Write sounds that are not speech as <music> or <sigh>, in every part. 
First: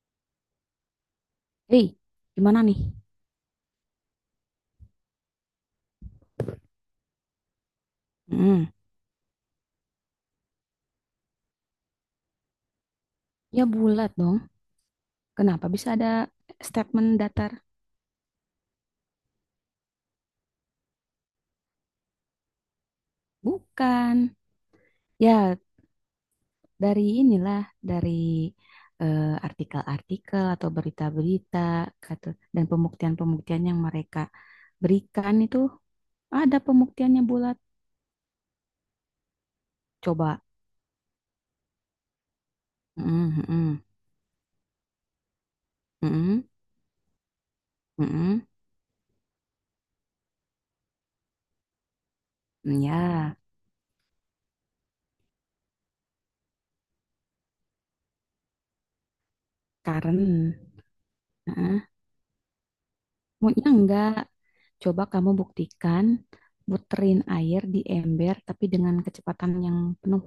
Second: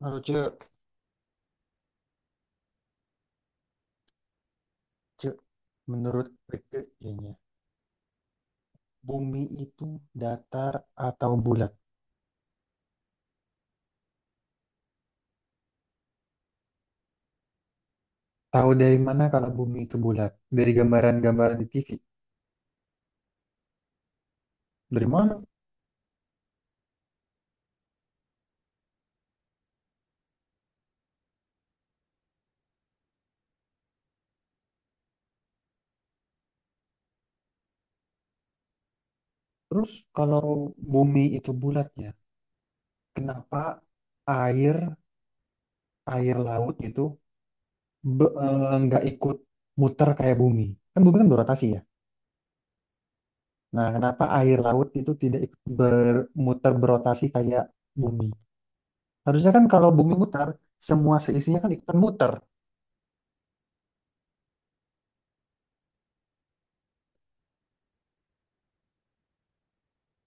Lalu cek, Hei, gimana nih? cek. Menurut Rike kayaknya, Mm. bumi itu datar atau bulat? Ya bulat dong. Kenapa bisa ada statement datar? Tahu dari mana kalau bumi itu bulat? Dari gambaran-gambaran di TV. Bukan. Dari mana? Ya dari inilah, dari eh, artikel-artikel atau berita-berita kata dan pembuktian-pembuktian yang mereka berikan itu ada pembuktiannya bulat. Terus Coba. kalau bumi itu bulat ya, Mm-mm, kenapa mm-mm, air air mm-mm. laut itu nggak ikut muter kayak bumi? Kan bumi kan berotasi ya. Ya, Nah, kenapa air laut itu tidak ikut bermuter berotasi kayak bumi? Harusnya kan kalau bumi muter, karena. semua seisinya kan ikutan muter. Maunya enggak. Coba kamu buktikan, muterin air di ember tapi dengan kecepatan yang penuh.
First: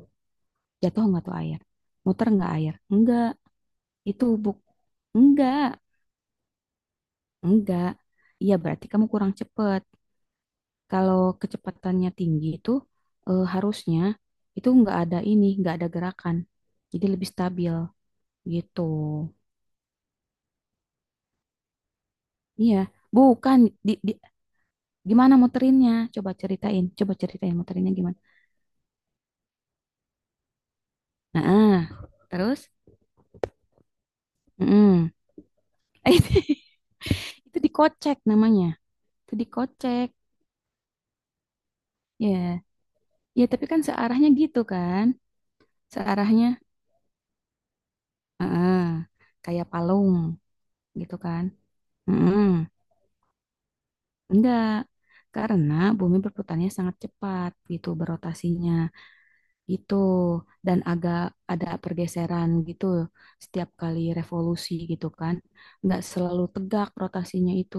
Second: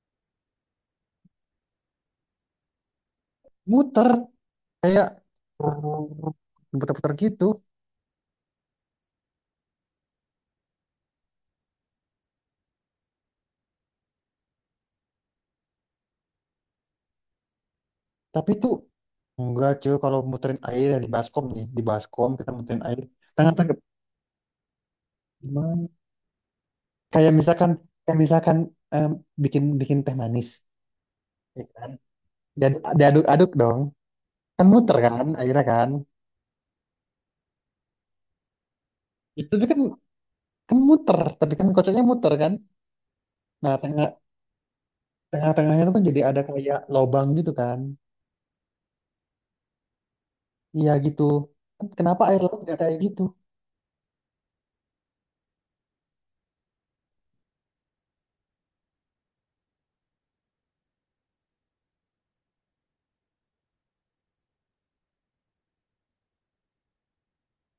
Jatuh enggak tuh air? Muter enggak air? Enggak. Muter, Itu buk. kayak Enggak. putar-putar gitu. Enggak. Iya berarti kamu kurang cepet. Kalau kecepatannya tinggi itu harusnya itu enggak ada ini, enggak ada gerakan. Jadi lebih stabil Tapi itu gitu. enggak cuy kalau muterin air ya di baskom nih, di baskom kita Iya. muterin air. Tangan Bukan. tangan Di, di- Gimana gimana? muterinnya? Coba ceritain. Coba Kayak ceritain misalkan muterinnya gimana. kayak misalkan em, bikin bikin teh manis, Nah, ya kan? ah. Terus? Dan diaduk-aduk dong. Kan muter Mm-mm. kan airnya kan. <laughs> Itu dikocek namanya. Itu Itu dia kan dikocek. kan muter, tapi kan kocoknya muter kan. Ya. Ya, tapi Nah, kan tengah searahnya gitu kan. tengah-tengahnya itu kan jadi ada Searahnya kayak lobang gitu kan. heeh, kayak palung Iya gitu gitu. kan. Kenapa air Mm-mm. laut nggak kayak gitu? Enggak. Karena bumi berputarnya sangat cepat gitu berotasinya gitu dan agak ada pergeseran gitu setiap kali revolusi gitu kan. Enggak selalu tegak rotasinya itu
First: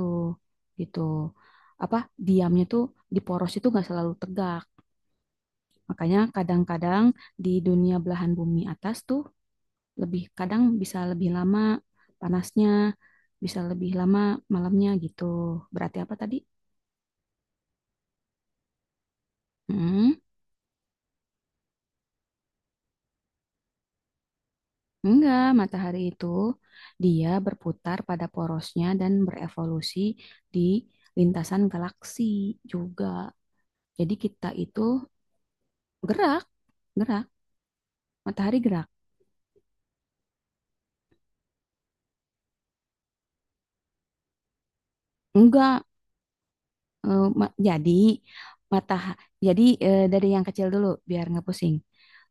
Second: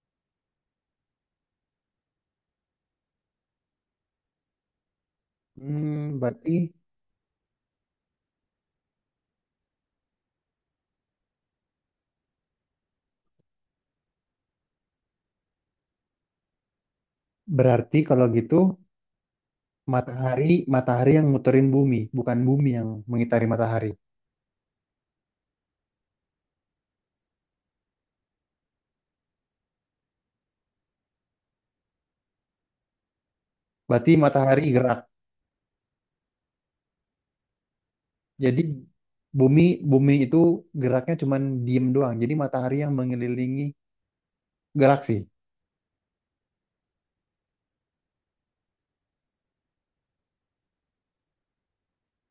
gitu. Apa diamnya tuh di poros itu enggak selalu tegak. Makanya Hmm, berarti kadang-kadang di dunia belahan bumi atas tuh lebih kadang bisa lebih lama panasnya, bisa lebih lama malamnya gitu. Berarti apa tadi? berarti kalau gitu Hmm. matahari yang muterin bumi, bukan bumi yang mengitari matahari. Enggak, matahari itu dia berputar pada porosnya dan berevolusi di lintasan galaksi juga. Berarti Jadi kita matahari itu gerak. gerak, gerak, matahari Jadi gerak. bumi bumi itu geraknya cuman diem doang. Jadi matahari yang mengelilingi galaksi. Enggak. Jadi mata jadi dari yang kecil dulu biar nggak pusing.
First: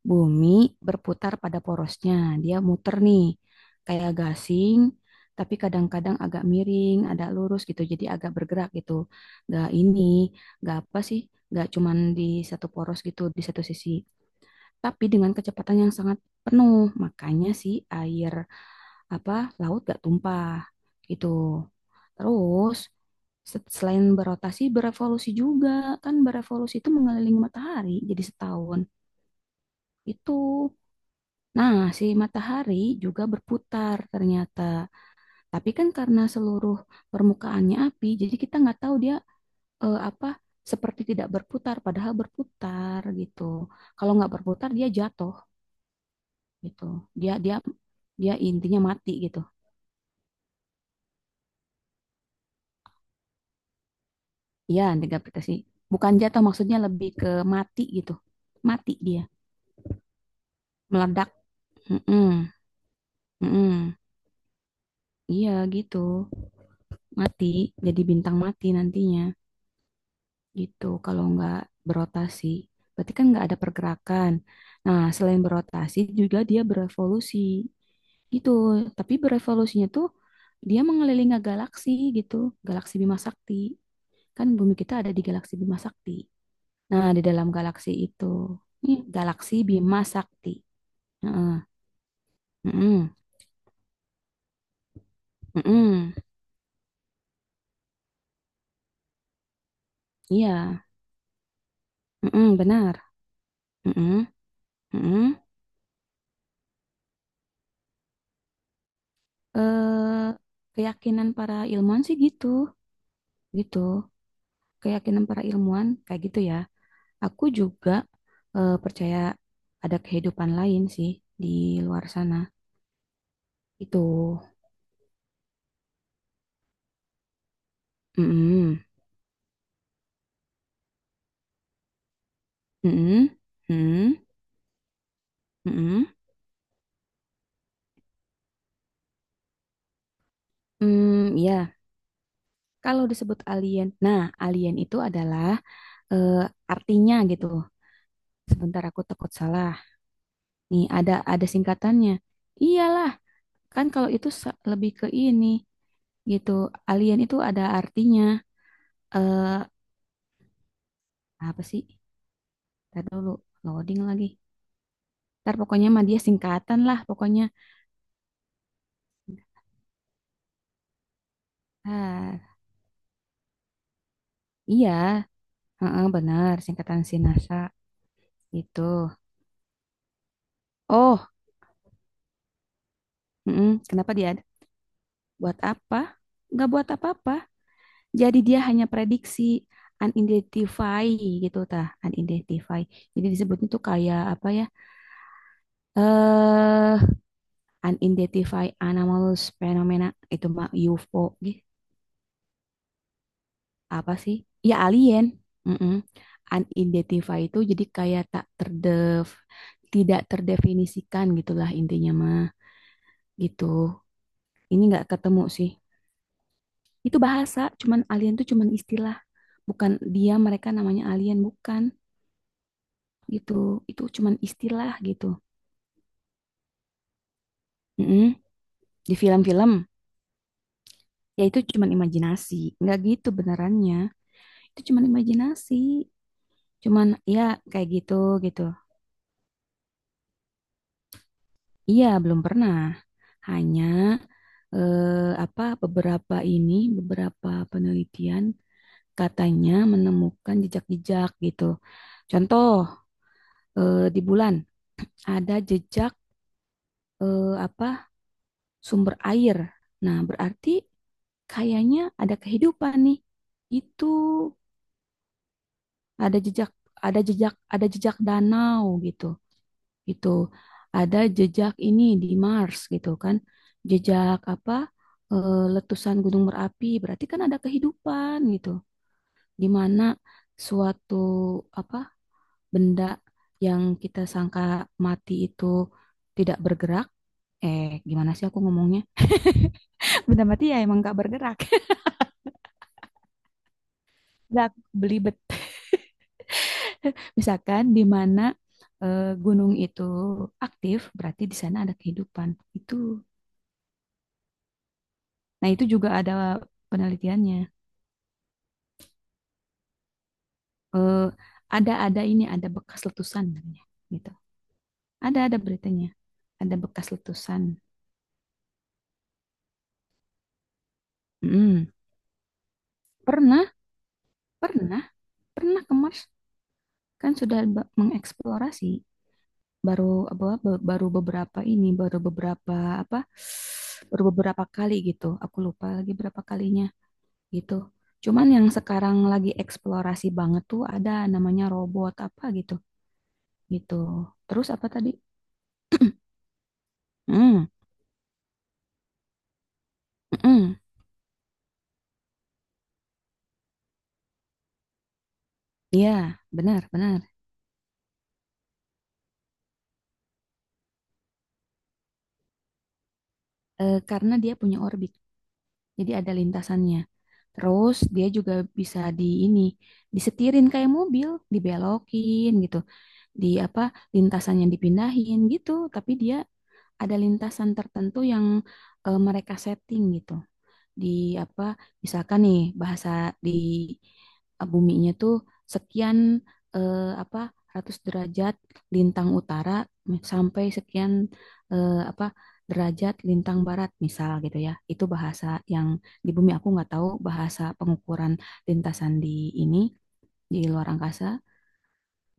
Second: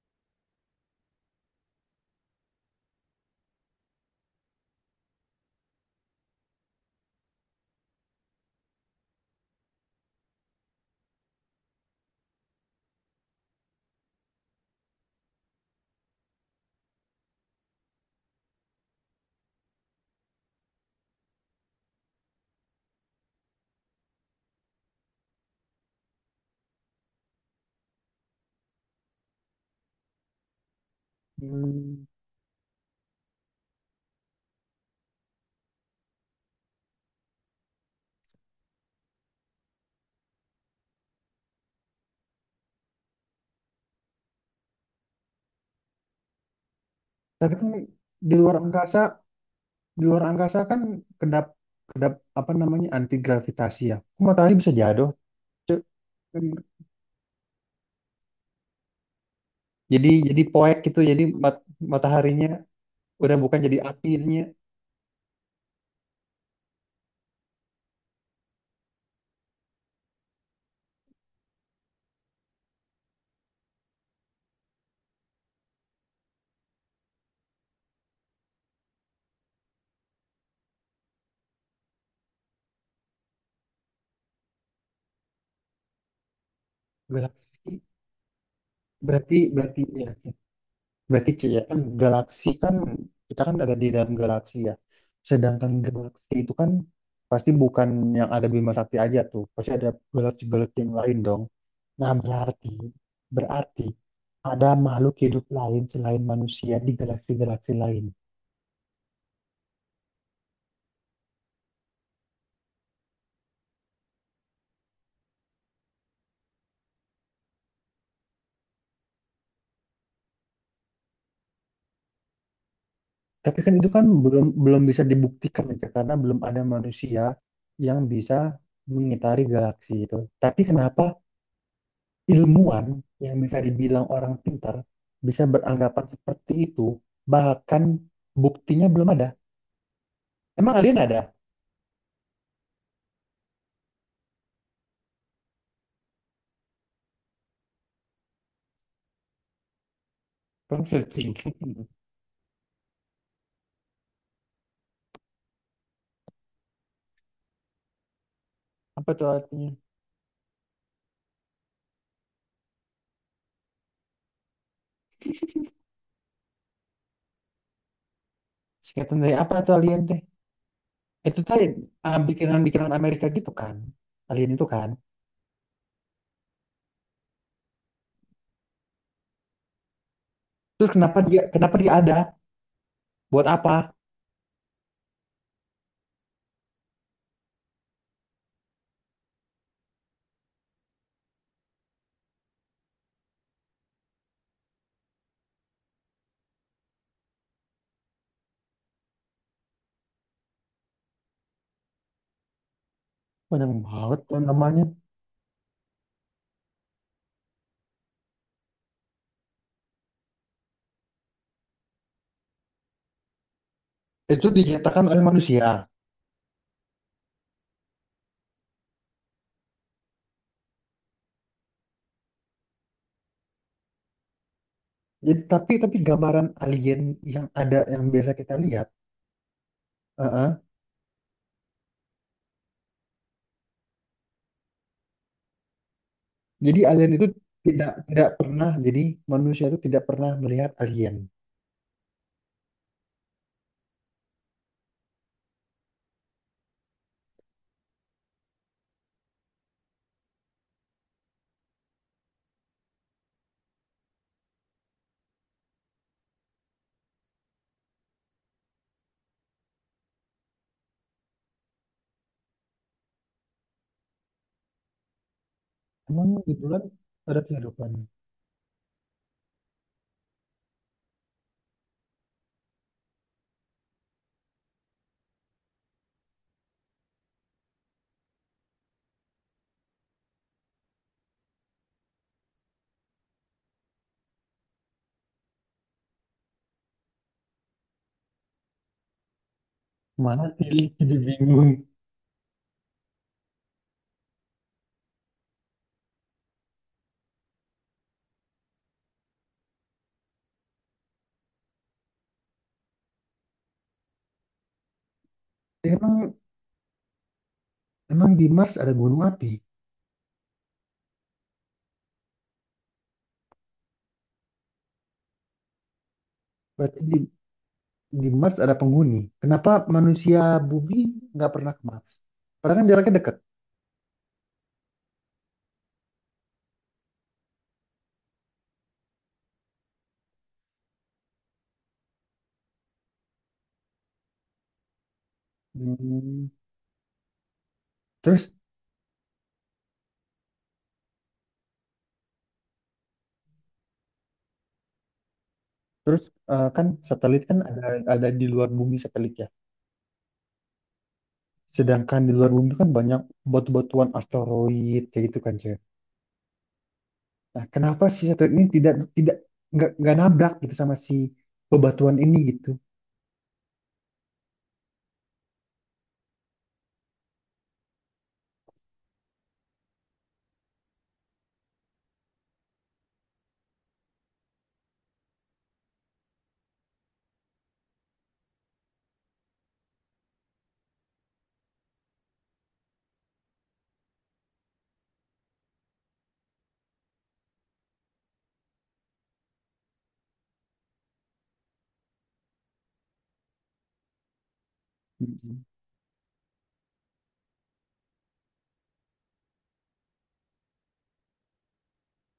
Bumi berputar pada porosnya. Dia muter nih kayak gasing tapi kadang-kadang agak miring, ada lurus gitu. Jadi agak bergerak gitu. Nggak ini, nggak apa sih? Nggak cuman di satu poros gitu, di satu sisi. Tapi dengan kecepatan yang sangat penuh. Makanya si air apa laut gak tumpah gitu. Terus selain berotasi berevolusi juga kan berevolusi itu mengelilingi matahari jadi setahun itu. Nah, si Hmm. matahari juga berputar ternyata. Tapi kan karena seluruh permukaannya api, jadi kita nggak tahu dia apa seperti tidak berputar padahal berputar gitu. Kalau nggak berputar dia jatuh gitu. Dia Tapi dia kan di dia luar intinya angkasa, mati gitu. di luar angkasa kan kedap kedap apa namanya anti gravitasi ya. Kok matahari bisa Iya, jatuh? degadaptasi. Cuk, Bukan jatuh, kan maksudnya lebih ke mati gitu. Mati dia, jadi poek gitu. Meledak. Mm-mm, Mataharinya udah bukan jadi mm-mm. apinya. Iya gitu, mati. Jadi bintang mati nantinya gitu. Kalau nggak berotasi, berarti kan nggak ada pergerakan. Nah, selain berotasi juga dia berevolusi gitu. Tapi berevolusinya tuh dia mengelilingi galaksi gitu, galaksi Bima Sakti. Kan bumi kita ada di galaksi Bima Sakti. Nah, di dalam Galaksi galaksi itu, ini berarti galaksi berarti Bima ya. Sakti. Berarti C Heeh, ya kan galaksi kan heeh, kita kan ada di dalam galaksi ya. Sedangkan heeh. galaksi itu kan pasti bukan yang ada Bima Sakti aja tuh. Pasti ada Iya, galaksi-galaksi yang lain dong. Nah, heeh, berarti benar. berarti Heeh, ada makhluk heeh. hidup lain selain manusia di galaksi-galaksi lain. Eh, Keyakinan para ilmuwan sih gitu, gitu. Keyakinan para ilmuwan kayak gitu ya. Aku juga percaya ada kehidupan lain sih di luar sana. Tapi kan itu Itu, kan belum belum bisa dibuktikan aja karena belum ada manusia yang bisa heeh, mengitari galaksi itu. Tapi kenapa ilmuwan heeh, yang bisa dibilang heeh, orang pintar bisa beranggapan heeh. seperti itu, bahkan buktinya belum ada. Emang alien ada? Hmm, ya. Kalau disebut alien, nah alien itu adalah eh, artinya gitu. Sebentar aku takut salah. Kamu Nih ada searching. ada singkatannya. Iyalah, kan kalau itu lebih ke ini gitu. Alien itu ada artinya. <laughs> Apa tuh Eh artinya? Apa sih? Ntar dulu loading lagi. Ntar pokoknya mah dia singkatan lah pokoknya. Singkatan dari apa tuh alien teh? Itu tadi ah, Ah, bikinan-bikinan Amerika gitu kan. Alien itu kan. iya, heeh, benar singkatan NASA gitu. Terus kenapa Oh, dia kenapa dia ada? Buat mm-mm. apa? Kenapa dia ada? Buat apa? Nggak buat apa-apa. Jadi dia hanya prediksi unidentify gitu tah, unidentify. Jadi disebutnya tuh kayak apa ya? Eh Unidentified anomalous phenomena itu mah UFO gitu. Banyak Apa banget sih? tuh Ya namanya. alien. Mm-mm. Unidentified itu jadi kayak tak terdef tidak terdefinisikan gitulah intinya mah gitu. Itu Ini diciptakan nggak oleh ketemu manusia. sih. Itu bahasa, cuman alien tuh cuman istilah. Bukan dia mereka namanya alien bukan. Gitu itu cuman istilah gitu. Jadi tapi gambaran alien yang ada yang Mm-mm. biasa kita lihat, Di film-film eh, eh, ya itu cuman imajinasi nggak gitu benerannya itu cuman imajinasi jadi cuman alien itu ya kayak tidak gitu tidak gitu pernah jadi manusia itu tidak pernah melihat alien. iya belum pernah hanya eh, apa beberapa ini beberapa penelitian katanya menemukan jejak-jejak gitu contoh di bulan ada jejak apa sumber air nah berarti kayaknya ada kehidupan nih. Itu Emang ada di jejak, bulan ada ada jejak, ada kehidupan? jejak danau gitu, gitu. Ada jejak ini di Mars gitu kan, jejak apa? Letusan gunung berapi. Berarti kan ada kehidupan gitu, di mana suatu apa benda yang kita sangka mati itu tidak bergerak. Gimana sih aku ngomongnya? Benda Mana mati ya Tilly emang jadi gak bergerak. bingung. <laughs> Gak beli bet <laughs> Misalkan di mana gunung itu aktif, berarti di sana ada kehidupan. Itu. Nah, itu juga ada Emang penelitiannya. emang di Mars ada gunung api? Eh, ada ini ada bekas letusan namanya, gitu. Ada beritanya. Ada Berarti bekas letusan. di Mars ada penghuni. Kenapa manusia bumi nggak pernah ke Mm. Mars? Padahal kan jaraknya dekat. Pernah, pernah, pernah ke Mars kan sudah mengeksplorasi baru apa baru beberapa ini, baru beberapa apa baru beberapa kali gitu. Aku lupa lagi berapa Hmm, kalinya gitu. Cuman terus yang sekarang lagi eksplorasi banget tuh ada namanya robot apa gitu, gitu. Terus apa tadi? terus kan satelit kan Hmm, ada di luar bumi satelit ya. mm-mm. Sedangkan di luar bumi kan banyak batu-batuan asteroid kayak gitu kan Ce. Iya, benar, benar. Nah, kenapa si satelit ini tidak tidak nggak nabrak gitu sama si bebatuan ini gitu? Karena dia punya orbit, jadi ada lintasannya. Terus dia juga bisa di ini, disetirin kayak mobil, dibelokin gitu. Di apa, lintasannya dipindahin gitu, tapi dia ada lintasan tertentu yang mereka setting gitu. Di apa misalkan nih bahasa di buminya tuh sekian eh, apa ratus derajat lintang utara sampai sekian apa derajat lintang barat misal gitu ya itu bahasa Mm-mm. yang di bumi aku nggak tahu bahasa pengukuran lintasan di ini di luar angkasa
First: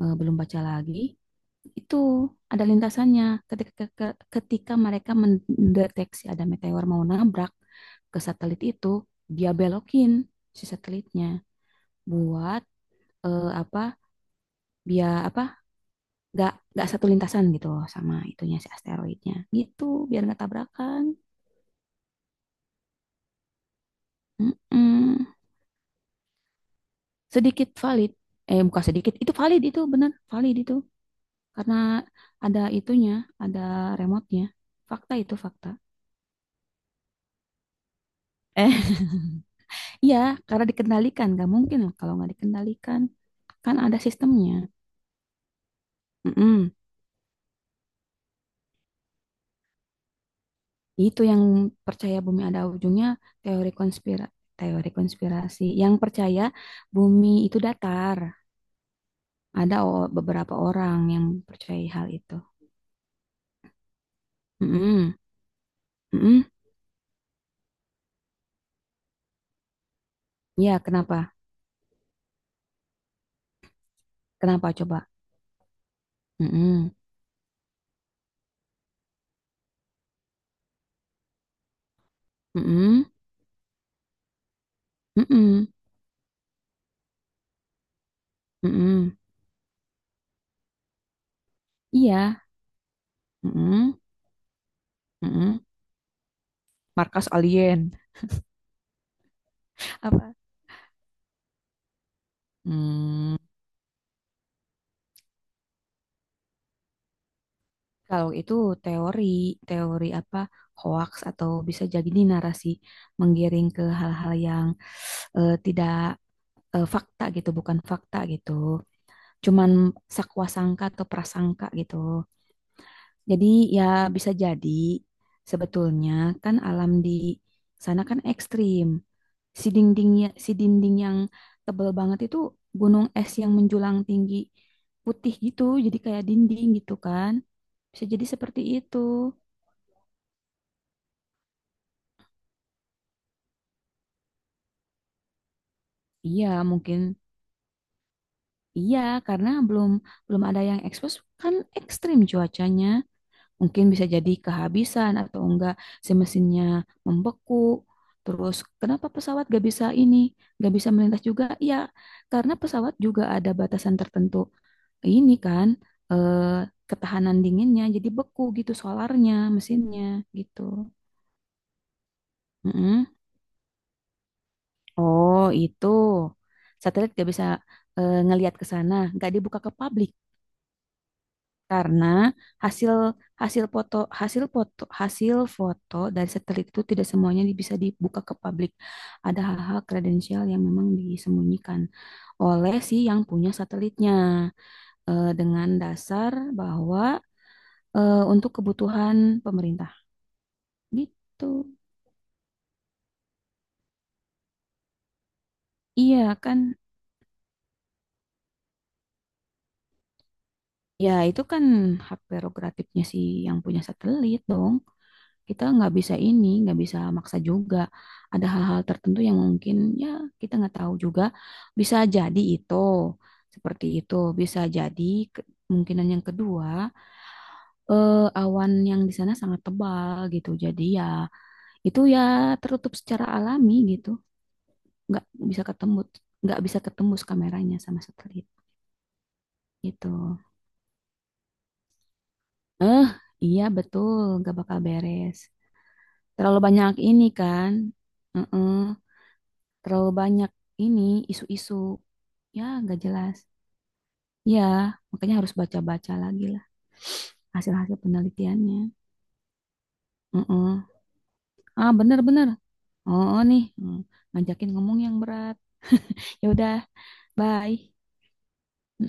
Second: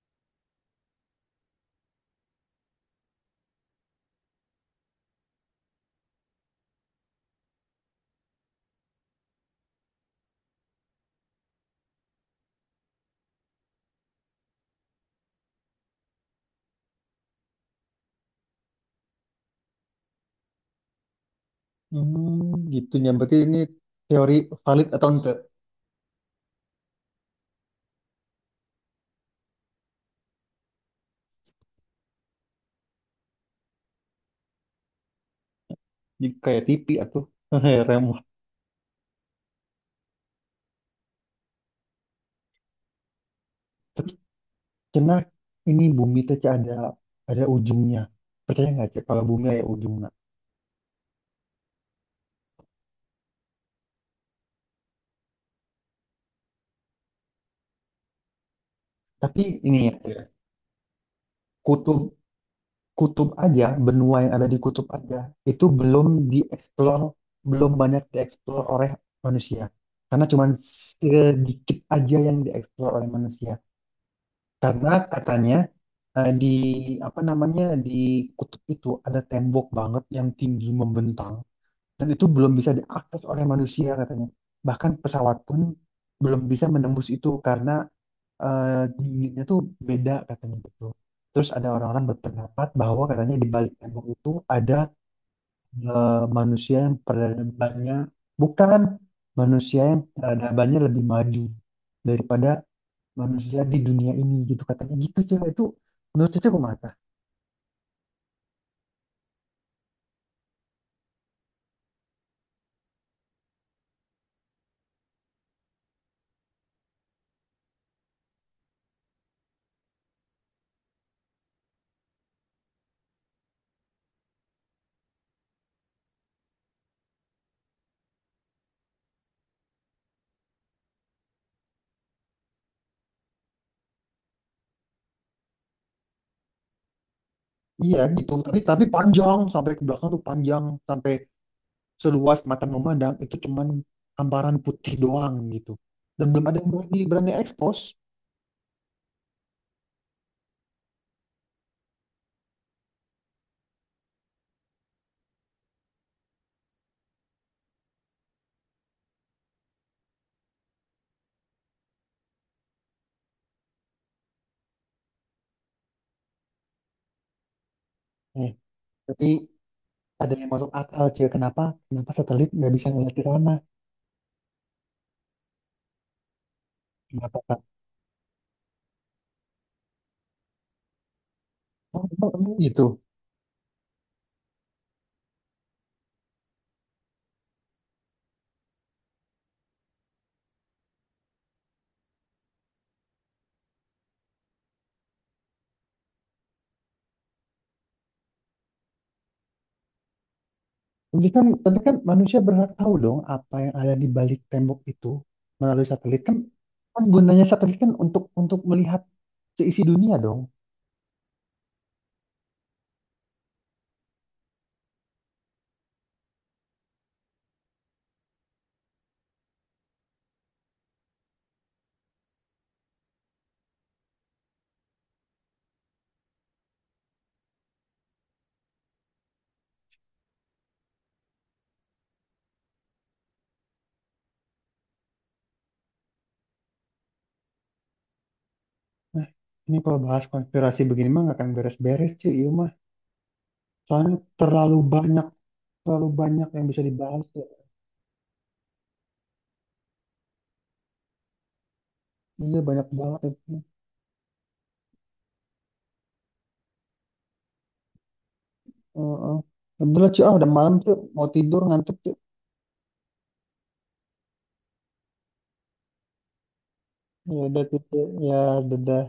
belum baca lagi itu ada lintasannya ketika ketika mereka mendeteksi ada meteor mau nabrak ke satelit itu dia belokin si satelitnya buat apa biar apa nggak satu lintasan gitu loh sama itunya si asteroidnya gitu biar nggak tabrakan. Hmm, gitu ya. Berarti ini teori valid atau Mm-mm. enggak? Sedikit valid bukan sedikit itu valid itu bener valid itu karena ada itunya ada remote-nya fakta itu fakta. Jadi kayak TV atau <laughs> remote. Iya, karena dikendalikan. Gak mungkin lah kalau nggak dikendalikan. Kan ada Tapi sistemnya. karena ini bumi teh Cak, Mm-mm. Ada ujungnya. Percaya nggak Cak kalau bumi ada ujungnya? Itu yang percaya bumi ada ujungnya teori konspira teori konspirasi. Yang percaya bumi itu datar. Tapi Ada ini ya, Cak, beberapa orang yang percaya kutub hal itu. kutub aja, benua yang ada di kutub Mm-mm. aja, itu belum Mm-mm. dieksplor, belum banyak dieksplor oleh manusia. Karena cuman Iya, kenapa? sedikit aja yang dieksplor oleh manusia. Kenapa Karena coba? katanya di Mm-mm. apa namanya di kutub itu ada tembok banget yang tinggi membentang dan itu belum bisa Mm-mm. diakses oleh manusia katanya. Bahkan pesawat pun Mm-mm. belum bisa menembus itu karena eh, Mm-mm. dinginnya tuh beda katanya gitu. Terus ada orang-orang Iya. berpendapat bahwa katanya di balik Mm-mm. tembok itu ada Mm-mm. eh, manusia yang Markas alien. peradabannya bukan manusia <laughs> yang Apa? peradabannya lebih maju daripada Hmm. manusia di dunia ini gitu katanya gitu cewek itu menurut cewek mata. Kalau itu teori, teori apa hoax atau bisa jadi ini narasi menggiring ke hal-hal yang tidak fakta gitu, bukan fakta gitu. Cuman sakwasangka atau prasangka gitu. Jadi ya bisa jadi sebetulnya kan alam di sana kan ekstrim. Si dindingnya, si dinding yang tebel banget itu gunung es yang menjulang tinggi putih gitu, jadi kayak dinding gitu kan. Iya Bisa jadi gitu tapi seperti itu. panjang sampai ke belakang tuh panjang sampai seluas mata memandang itu cuman hamparan putih doang gitu dan belum Iya, ada yang berani, mungkin berani expose. iya karena belum belum ada yang expose kan ekstrim cuacanya. Mungkin bisa jadi kehabisan atau enggak si mesinnya membeku. Terus kenapa pesawat gak bisa ini, gak bisa melintas juga? Iya, karena pesawat juga ada batasan tertentu. Ini kan eh, ketahanan dinginnya jadi beku Eh, gitu tapi solarnya, mesinnya ada yang gitu. masuk akal Cil kenapa kenapa satelit nggak bisa Mm-mm. ngeliat ke sana Oh, itu. Satelit gak kenapa bisa Kak? Ngelihat ke sana, gak dibuka ke publik Oh karena emang, emang gitu hasil hasil foto hasil foto hasil foto dari satelit itu tidak semuanya bisa dibuka ke publik. Ada hal-hal kredensial yang memang disembunyikan oleh si yang punya satelitnya dengan dasar bahwa untuk kebutuhan pemerintah tapi kan gitu. Manusia berhak tahu dong apa yang ada di balik tembok itu melalui Iya satelit kan kan? kan gunanya satelit kan untuk melihat seisi dunia dong. Ya itu kan hak prerogatifnya si yang punya satelit dong. Kita nggak bisa ini, nggak bisa maksa juga. Ada hal-hal tertentu yang mungkin ya kita nggak tahu juga. Bisa jadi itu seperti itu, bisa jadi kemungkinan yang kedua awan yang di sana sangat tebal gitu. Jadi ya itu ya tertutup secara alami gitu, nggak bisa ketemu, nggak bisa ketembus kameranya sama satelit Nah ini kalau gitu. bahas konspirasi begini mah nggak akan beres-beres cuy iya mah Eh, iya betul, soalnya nggak terlalu bakal banyak beres. terlalu banyak Terlalu yang bisa banyak ini dibahas ya. kan. Heeh. Terlalu banyak ini isu-isu Iya ya banyak nggak banget jelas itu. ya makanya harus baca-baca lagi lah hasil-hasil penelitiannya. Heeh. Udah lah, cuy. Ah, udah malam, Heeh. cuy. Mau tidur, Ah ngantuk, cuy. bener-bener. Oh oh, nih. Ngajakin ngomong yang berat. Ya udah. Ya udah, Bye. cuy. Ya, dadah.